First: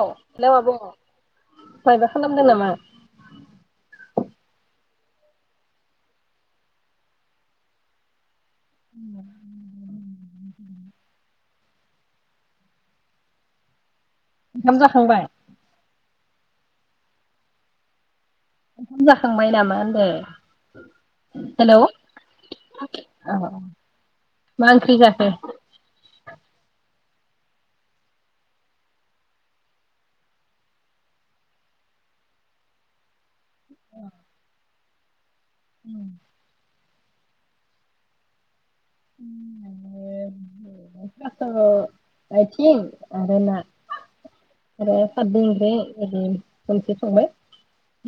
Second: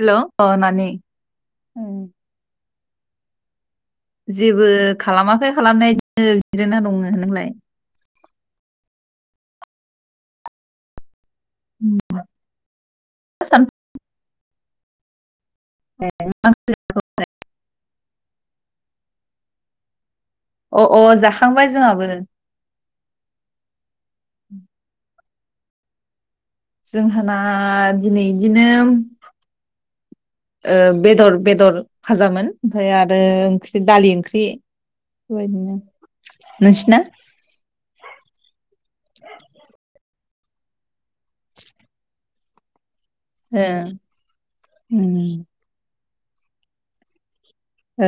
औ हेल' अ आब' नानि मायबा खालामदों नामा? जेबो खालामाखै खालामनाया इदिनो जेरायना दङो नोंलाय? [inaudible] आसाम ओंखाम जाखांबाय? ए मा ओंख्रि जाखो उमफाय? ओंखाम जाखांबाय नामा होनदो? अ अ जाखांबाय जोंहाबो हेल' मा ओंख्रि जाखो? जोंहाना दिनै इदिनो ओ बेदर बेदर फाजामोन ओमफाय आरो दालि ओंख्रि। बे [unintelligible] नोंसिना? [inaudible] [inaudible] थास' आइथिं आरो ना ओ आरोे उम खारदै ओंख्रै [unintelligible] संबाय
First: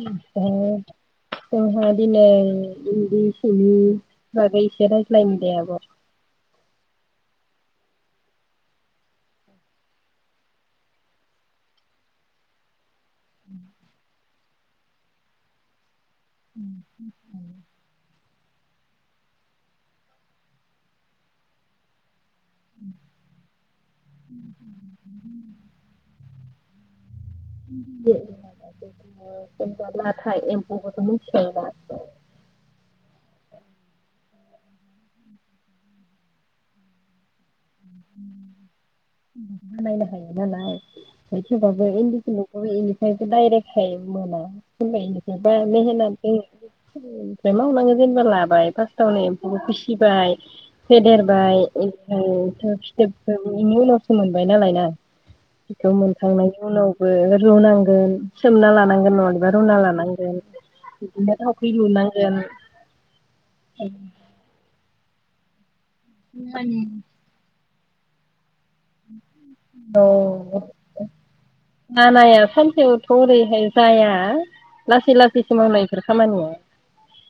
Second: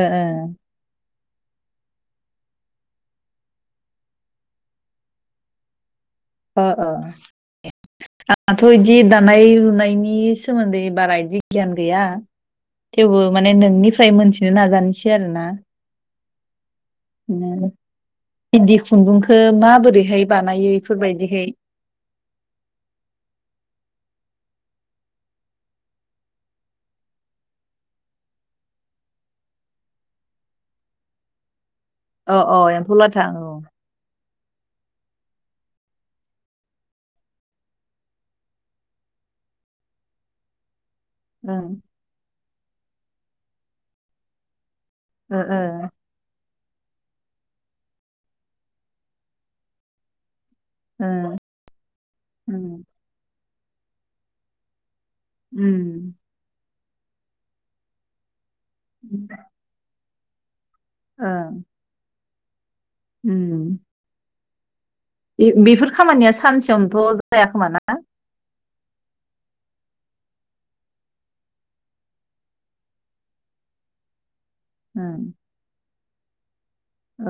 ओ [unintelligible] जोंहा दिनै इन्दि सिनि बागै इसे राइज्लायनि दे आब'। अ अ आंहाथ' इदि दानाय लुनायनि सोमोन्दै बारा इदि गियान गैया। थेवबो माने नोंनिफ्राय मोन थिनो नाजानोसै आरो ना [inaudible] इन्दि खुन्दुंखो माबोरैहाय बानायो? बेफोरबायदिहाय उम [unintelligible] लाथा एमफौखौथ' मिथिखायो दा। अ अ एम्फौ लाथा औ। बानायनो हायो नालाय [unintelligible] ओ [unintelligible] ओं दायरेटखाय मोना। [unintelligible] ओ ओमफ्राय मावनांगो जेनेबा लाबाय फार्स्टआवनो एमफौखो फिसिबाय। ओ फेदेरबाय ओमफ्राय उम [unintelligible] बिनि उनावसो मोनबाय नालाय ना? बेखौ उम मोनखांनायनि उनाव बो रुनांगोन सोमना लानांगोन नङालेबा रुना लानांगोन। [unintelligible] बिदिनो ओं थावख्रि लुना एम उम बे बिफोर खामानिया सानसेयावनोथ' जायाखोमा ना? हा औ बानाया सानसेयावथ' ओरैहाय जाया। लासै ओं लासैसो मावनाय इफोर। खामानि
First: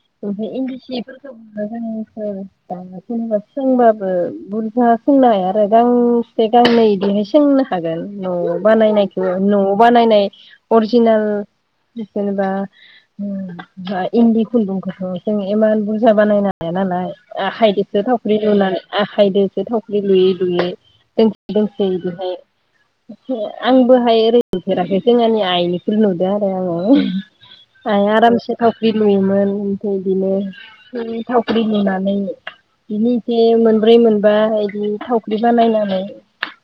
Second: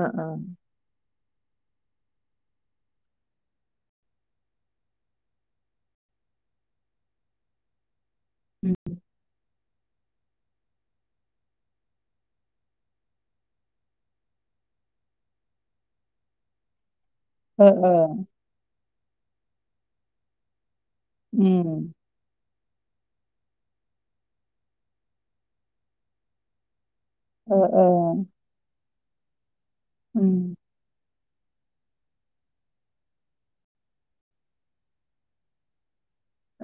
ओ ओ इन्दि सिफोरखोबो [unintelligible] सोंबाबो बुरजा सोंनो हाया आरो गांसे गांनै बिदिहाय सोंनो हागोन न' बानायनाय न'आव बानायनाय अरजिनेल जेनेबा इन्दि खुन्दुंखौथ' जों इमान बुरजा बानायनो हाया नालाय। ओ ओ आखायदोसो थावख्रि लुनानै आखायदोसो थवख्रि लुयै लुयै दोंसे दोंसे उम इदिहाय अ' आं बोहायरे नुफेराखै जोंआंनि आईनिखो नुदों आरो आङो। ओ ओ आइआ आरामसे थाव ख्रि लुयोमोन। बिदिनो उम उम थावख्रि लुनानै बदिनो एसे मोनब्रै मोनबा बिदि थावख्रि बानायनानै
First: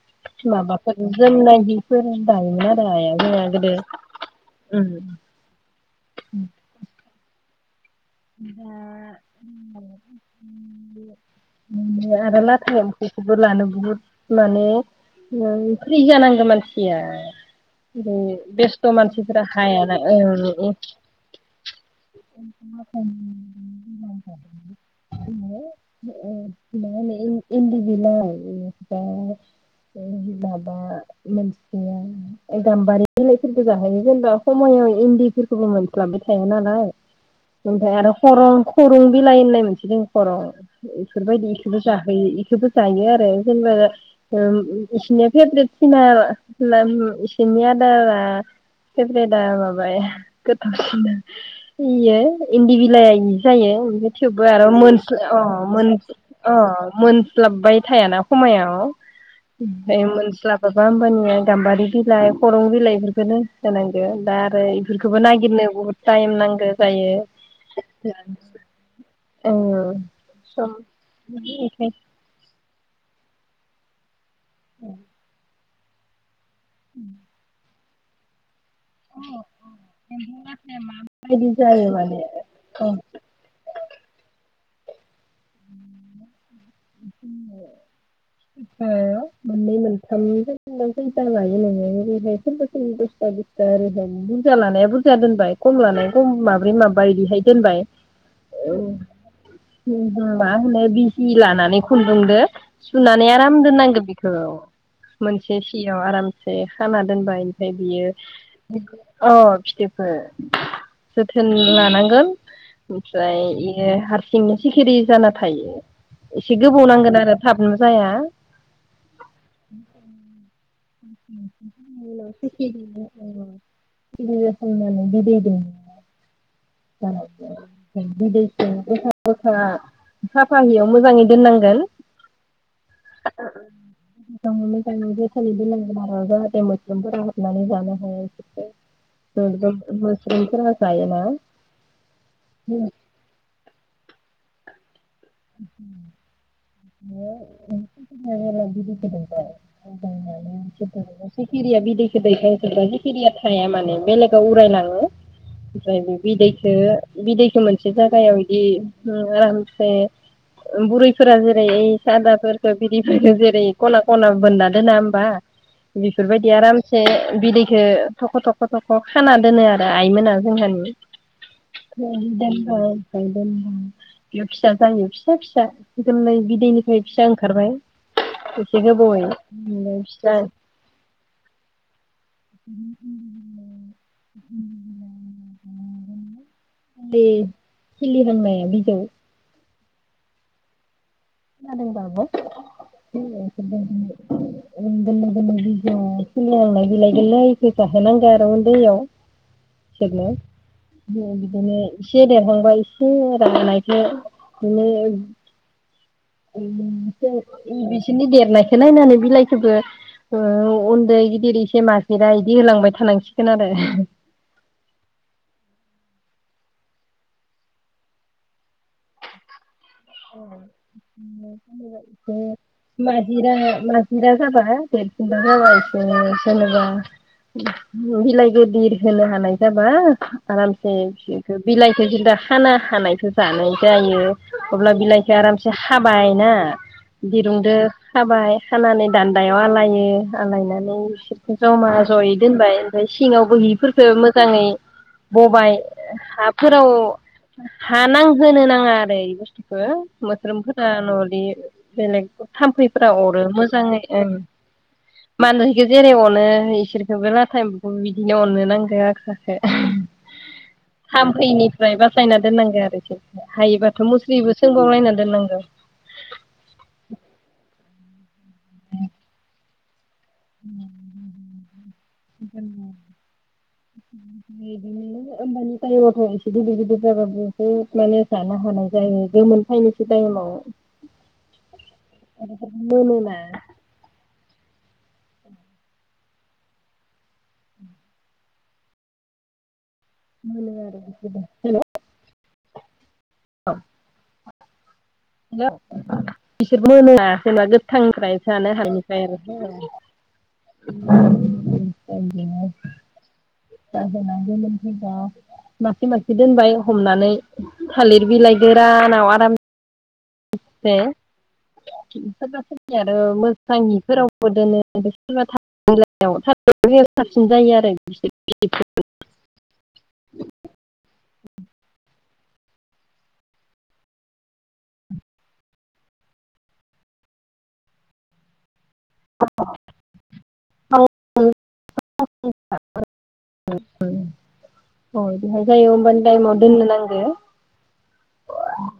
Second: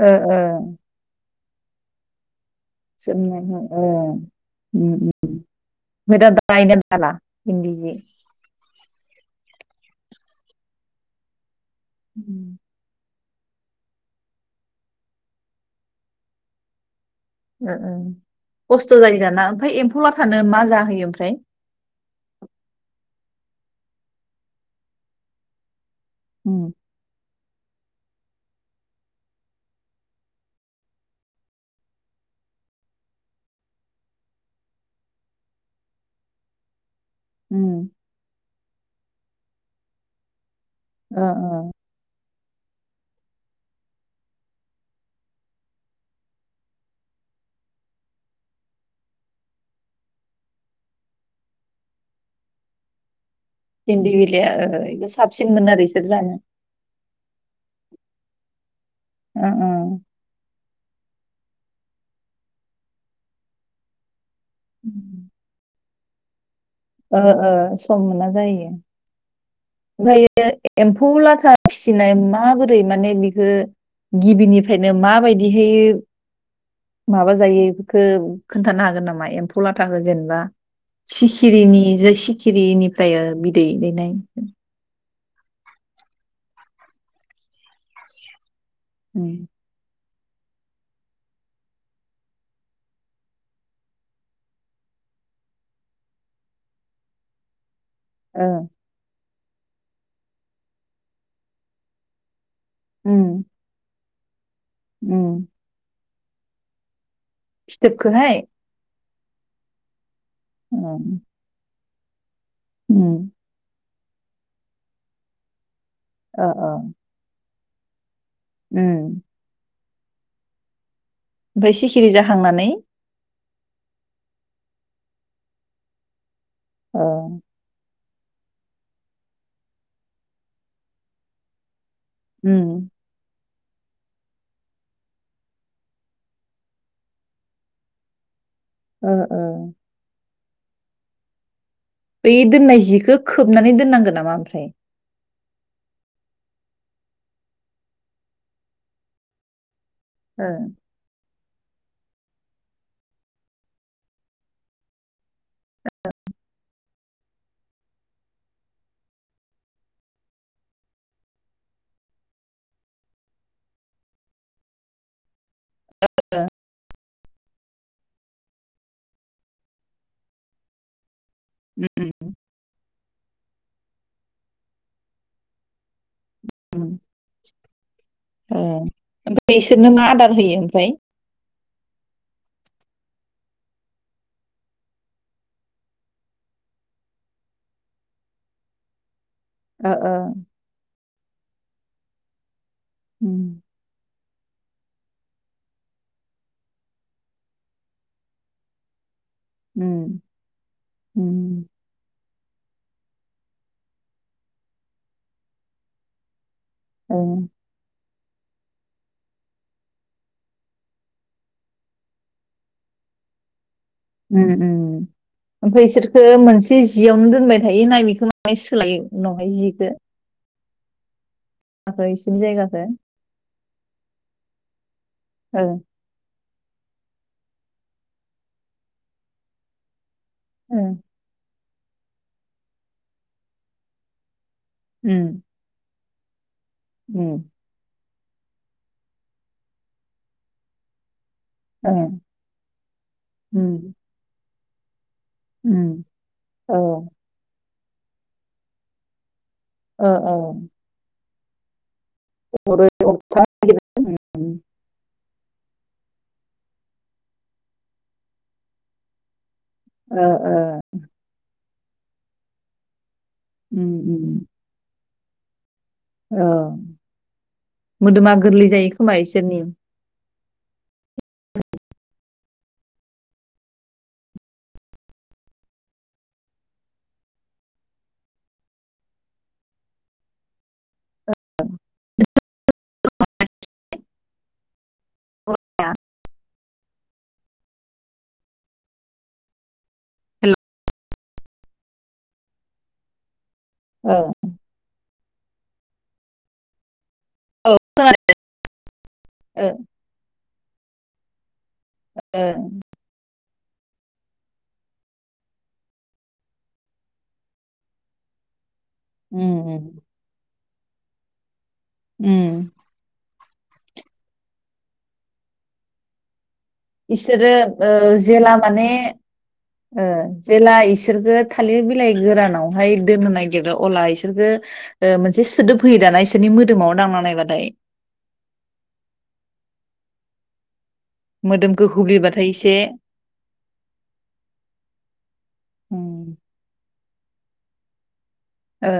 ओ ओ माबाफोर जोमनाय जि फोरोनि दायोक [unintelligible] जोंहा जोमनायखौ गोदो ओ उम [unintelligible] [unintelligible] हिन्दीजि [unintelligible] [unintelligible] लाथोन बेखौबो लानो बुहुद माने फ्रि जानांगौ मानसिया। ओ ओ बे बेस्थ' खस्थ' जायो मानसिफोरा दाना ओमफ्राय एम्फौलाथानो मा जाहोयो ओमफ्राय। हायाना [unintelligible] उम इन्दि बिलाइ इनिफ्राय माबा मोनसेया गाम्बारि बिलाइफोरबो जाहैयो जेनेबा ख'मायाव इन्दिफोरखौबो मोनस्लाबबाय थाया नालाय। उम ओमफ्राय आरो खरं खरं बिलाय होननाय मोनसे दं खर' ओ इफोरबायदि ओ इखोबो जाहोयो। बेखौबो जायो आरो जेनेबा बिसोरनिया फेभरेट सिना बिसोरनि आदारा फेभरेटआ माबाया गोथाव सिना इयो इन्दिबिलायानि जायो ओमफाय इन्दि थेवबो बिलाइआ ओ आरो बेखौ मोनस्ल ओ साबसिनमोन आरो बिसोर मोनस्ल जानो अ मोनस्लबबाय थायाना खमायाव। ओ आफाय मोनस्लाबाबा होमबानिया गाम्बारि बिलाइ खरं बिलाइफोरखौनो होनांगो दा आरो इफोरखौबो नागिरनो बहुद टाएम नांगो जायो। ओ ओ सम मोना जायो। औ ओमफ्रायो सम एम्फौ लाथा फिसिनाय माबोर रै माने बिखो गिबिनिफ्रायनो माबायदि हायो माबा जायो खोब खोन्थानो हागोन नामा एम्फौ लाथाखौ जेनेबा बायदि सिखिरिनि जायो जे माने औ सिखिरिनिफ्राय बिदै दैनाय [inaudible] ओ उम मोननै मोन थाम [unintelligible] लायो नोङो ओरैहाय सोरबा सोरबा दसथा बस्था ओरैहाय बुरजा लानाया बुरजा दोनबाय खम लानाया खम माब्रै माबा बिदिहाय दोनबाय। उम उम मा होनो बिजि लानानै खुन्दुंदो उम सुनानै आराम दोननांगौ बे औ उम मोनसे सियाव आराम से खाना दोनबाय ओमफ्राय बियो फिथोबखौहाय औ फिथोबखौ। उम जोथोन लानां ओं उम ओमफ्राय ए हारसिंनो सिखिरि जाना थायो। ओ एसे ओ गोबाव नांगोन आरो। थाबनो जाया। उम [inaudible] [unintelligible] [unintelligible] सिखिरि जाखांनानै होनबाना बिदै दैयो। [inaudible] ओ [unintelligible] बिदै दैखांबा साफा हियाव मोजाङै दोननांगोन। ओम मोजाङै मोजाङै जोथोनै दोनाबोला जाहाथे मोस्रोमफोरा हाबनानै जानो हाया। ओ ओ [unintelligible] बेफोरो जायो ना? बे दोननाय जिखौ खोबनानै दोननांगोन नामा ओमफ्राय। [inaudible] [unintelligible] [inaudible] ओ सिखिरिया बिदैखो दैखांजोबना सिखिरिया थाया माने बेलेगाव उरायलाङो ओमफ्राय बे बिदैखौ बिदैखो मोनसे जायागायाव बिदि आरामसे बुरैफोरा जेरै ओ सादाफोरखो बिदैफोरखो जेरै खना खना बोनना दोना होमबा? बेफोरबायदि आरामसे बिदै थख' थख' थख' खाना दोनो आरो आइमोना जोंहानि उम [inaudible] [inaudible] जायो फिसा फिसा उम बिदैनिफ्राय फिसा ओंखारबाय ए एसे ओमफ्राय गोबावै इसोरनो मा आदार ओमफ्राय फिसा होयो ओमफ्राय? बे खिलि जेननाय बिजौ। ओ ओ खोनादों बा आब'? [unintelligible] उम ओ गोरलै गोरलै बिजौ बिलाय गोरलैखो जाहोनांगोन आरो उन्दैयाव। [unintelligible] उम बिदिनो एसे देरहांबा एसे राहांनायखो बिदिनो [unintelligible] औ उम बिसोरनि देरनायखौ नायनानै बिलाइखौबो ओ उन्दै गिदिर एसे माजेरा बिदि होलांबाय थानांसिगोन आरो। ओ मोनसे जियावनो दोनबाय थायो ना बेखौ माय सोलायो उनावहाय जिखौ? [unintelligible] इसोरनि जायगाखो ओ जेनेबा बिलाइ गिदिर होनो हानाय जाबा ओ आरामसे बिलाइखौ जों दा हानो हानायखौ जानाय जायो। अब्ला बिलाइखौ उम आरामसे खाबाय ना उम दिरुंदो खाबाय खानानै दान्दायाव आलायो आलायनानै बिसोर ज'मा ओ ज'यै दोनबाय ओमफ्राय सिङावबो उम हिफोरखौ मोजाङै बबाय उम औ हाफोराव हा नांहोनो नाङा आरो बे ओ ओ मोस्रोमफोरा न' बे बेलेग अरै थाम्फैफोरा अरो अरथाम मोजाङै ओं मानसिखो जेरै अनो इसोरखौबो लाथा एम्फौखौ बिदिनो अननो नांगो आरो। ओ ओ थामफैनि फ्राय बासायना दोननांगो आरोखि। उम उम। खोंलायना दोननांगौ। औ मोदोमा गोरलै जायो खोमा इसोरनि? बिदिनो होमबानि टाइमावथ' एसे गिदिर गिदिर जाबाबो एसे माने जानो हानाय जायो गोमोन फैनोसै टाइमाव। [unintelligible] एम्फौ गोमोना [unintelligible] [unintelligible] ओ। [unintelligible] जेनेबा औ खोनादों गोथांफ्राय जानो हानायनिफ्राय आरो [unintelligible] ओं [inaudible] मासे मासे दोनबाय हमनानै थालिर बिलाइ गोरानाव उम आराम उम से [inaudible] उम नि आरो मोज [unintelligible] इसोरो ओ जेला माने जेला इसोरगो थालिर बिलाइ गोरानावहाय दोननो नागिरो अब्ला बिसोरखौ मोनसे सोदोब होयो दाना इसोरनि मोदोमाव दांना नायबाथाय [unintelligible] मोदोम गोहौलेबाथाय एसे [unintelligible] होनांगो [unintelligible] उम ओ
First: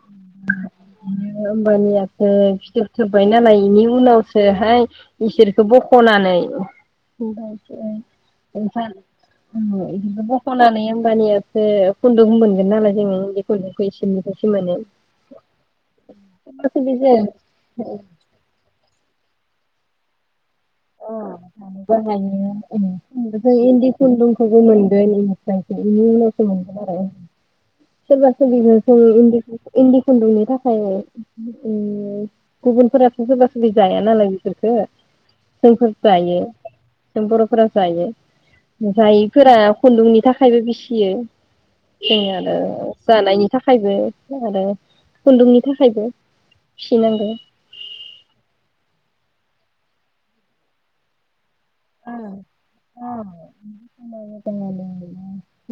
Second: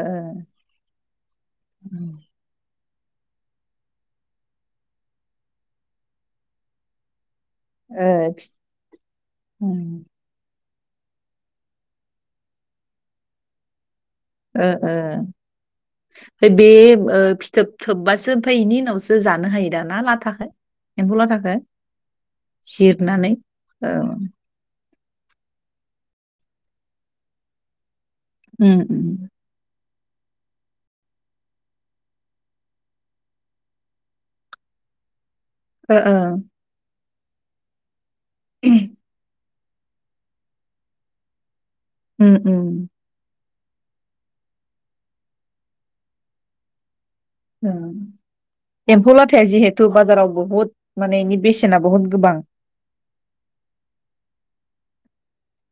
होमबानियासो जोबबाय नालाय बेनि उनावसोहाय इसोरखौ बखनानै ओ फि [unintelligible] उम ओंहो इदिनो खनानै होमबानियासो खुन्दुं मोनगोन ना [unintelligible] ओ ओ आमफाय बे सोरबा सोरबि फिथोब जों थोबबासो ओमफाय बेनि उनावसो जो जानो हायो दा ना ला थाखो अ [unintelligible] जिरनानै इन्दि औ खुन्दुंखौबो मोन [unintelligible] सोरबा सोरबिबो उम उम इन्दि खुन्दुं इन्दि खुन्दुंनि थाखायनो ओ गुबुनफोरासो सोरबा सोरबि जाया नालाय बिसोरखो जोंफोर ओ ओ जायो जों बरफोरा जायो जायैफोरा खुन्दुंनि थाखायबो बिसियो उम उम [unintelligible] जानायनि थाखायबो आरो खुन्दुंनि थाखायबो फिसिनांगौ [inaudible] उम एम्फौ लाथ थे जिहेतु बाजाराव बुहुत माने निथ बेसेना बुहुद गोबां।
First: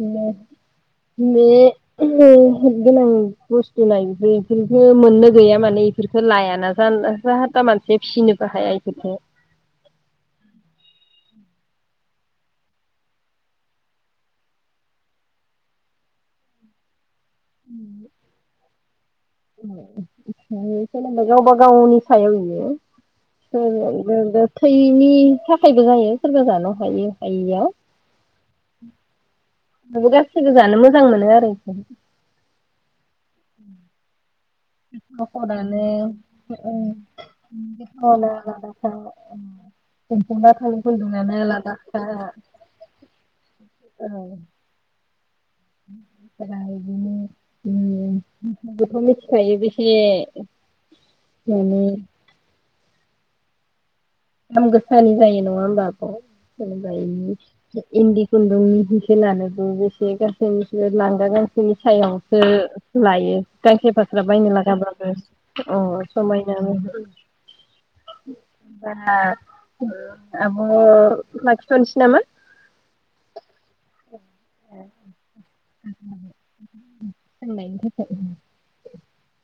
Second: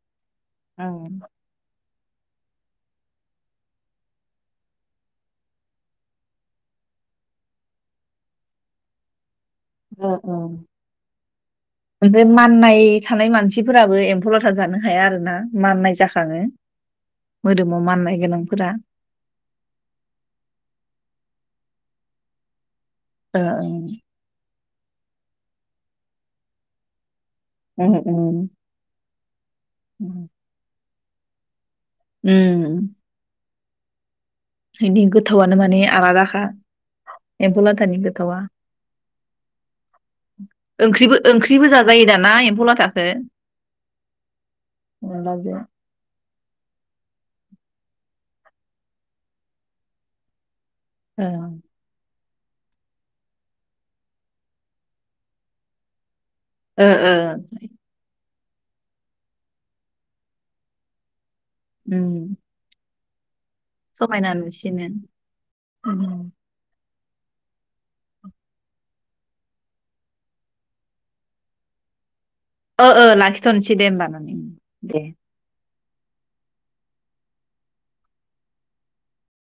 उम [unintelligible] ओ [unintelligible] गोनां बुस्थु ना इ-इफोरखो मोननो गैया माने इफोरखो लायाना जाल-जाहा थाहा मानसिया फिसिनोबो हाया इफोरखो। ओ ओ ओमफ्राय माननाय थानाय मानसिफोराबो एम्फौ लाथा जानो हाया आरोना माननाय जाखाङो। मोदोमाव माननाय गोनांफोरा [unintelligible] खालामबा गावबा गावनि सायाव इयो। ओ ओं [unintelligible] थैनि थाखायबो जायो सोरबा जानो हायो हायिया हो हो उम नोंबो उम गासैबो जानो मोज मोजां मोनो आरो इखो। उम इनि गोथावानो माने आलादाखा एम्फौ लाथानि गोथावा ओंख्रिबो ओंख्रिबो जाजायो दाना एम्फौ लाथाखो [unintelligible] अनलाजों [unintelligible] बेखौ मिथिखायो बेसे ओ जानो दाम गोसानि जायो नङा होमबा आब'। ओ ओ [unintelligible] इन्दि खुन्दुंनि हिखो‌ लानोबो [unintelligible] लांगा गान बिनि उम सायावसो लायो गांसे फाख्रा समायना बायनो नुसिनो लागाबाबो अ समायना मह [unintelligible] आ ओ आब' लाखिथ'नोसै नामा? ओ ओ लाखिथ'नोसै दे होमबा नानि दे। [unintelligible]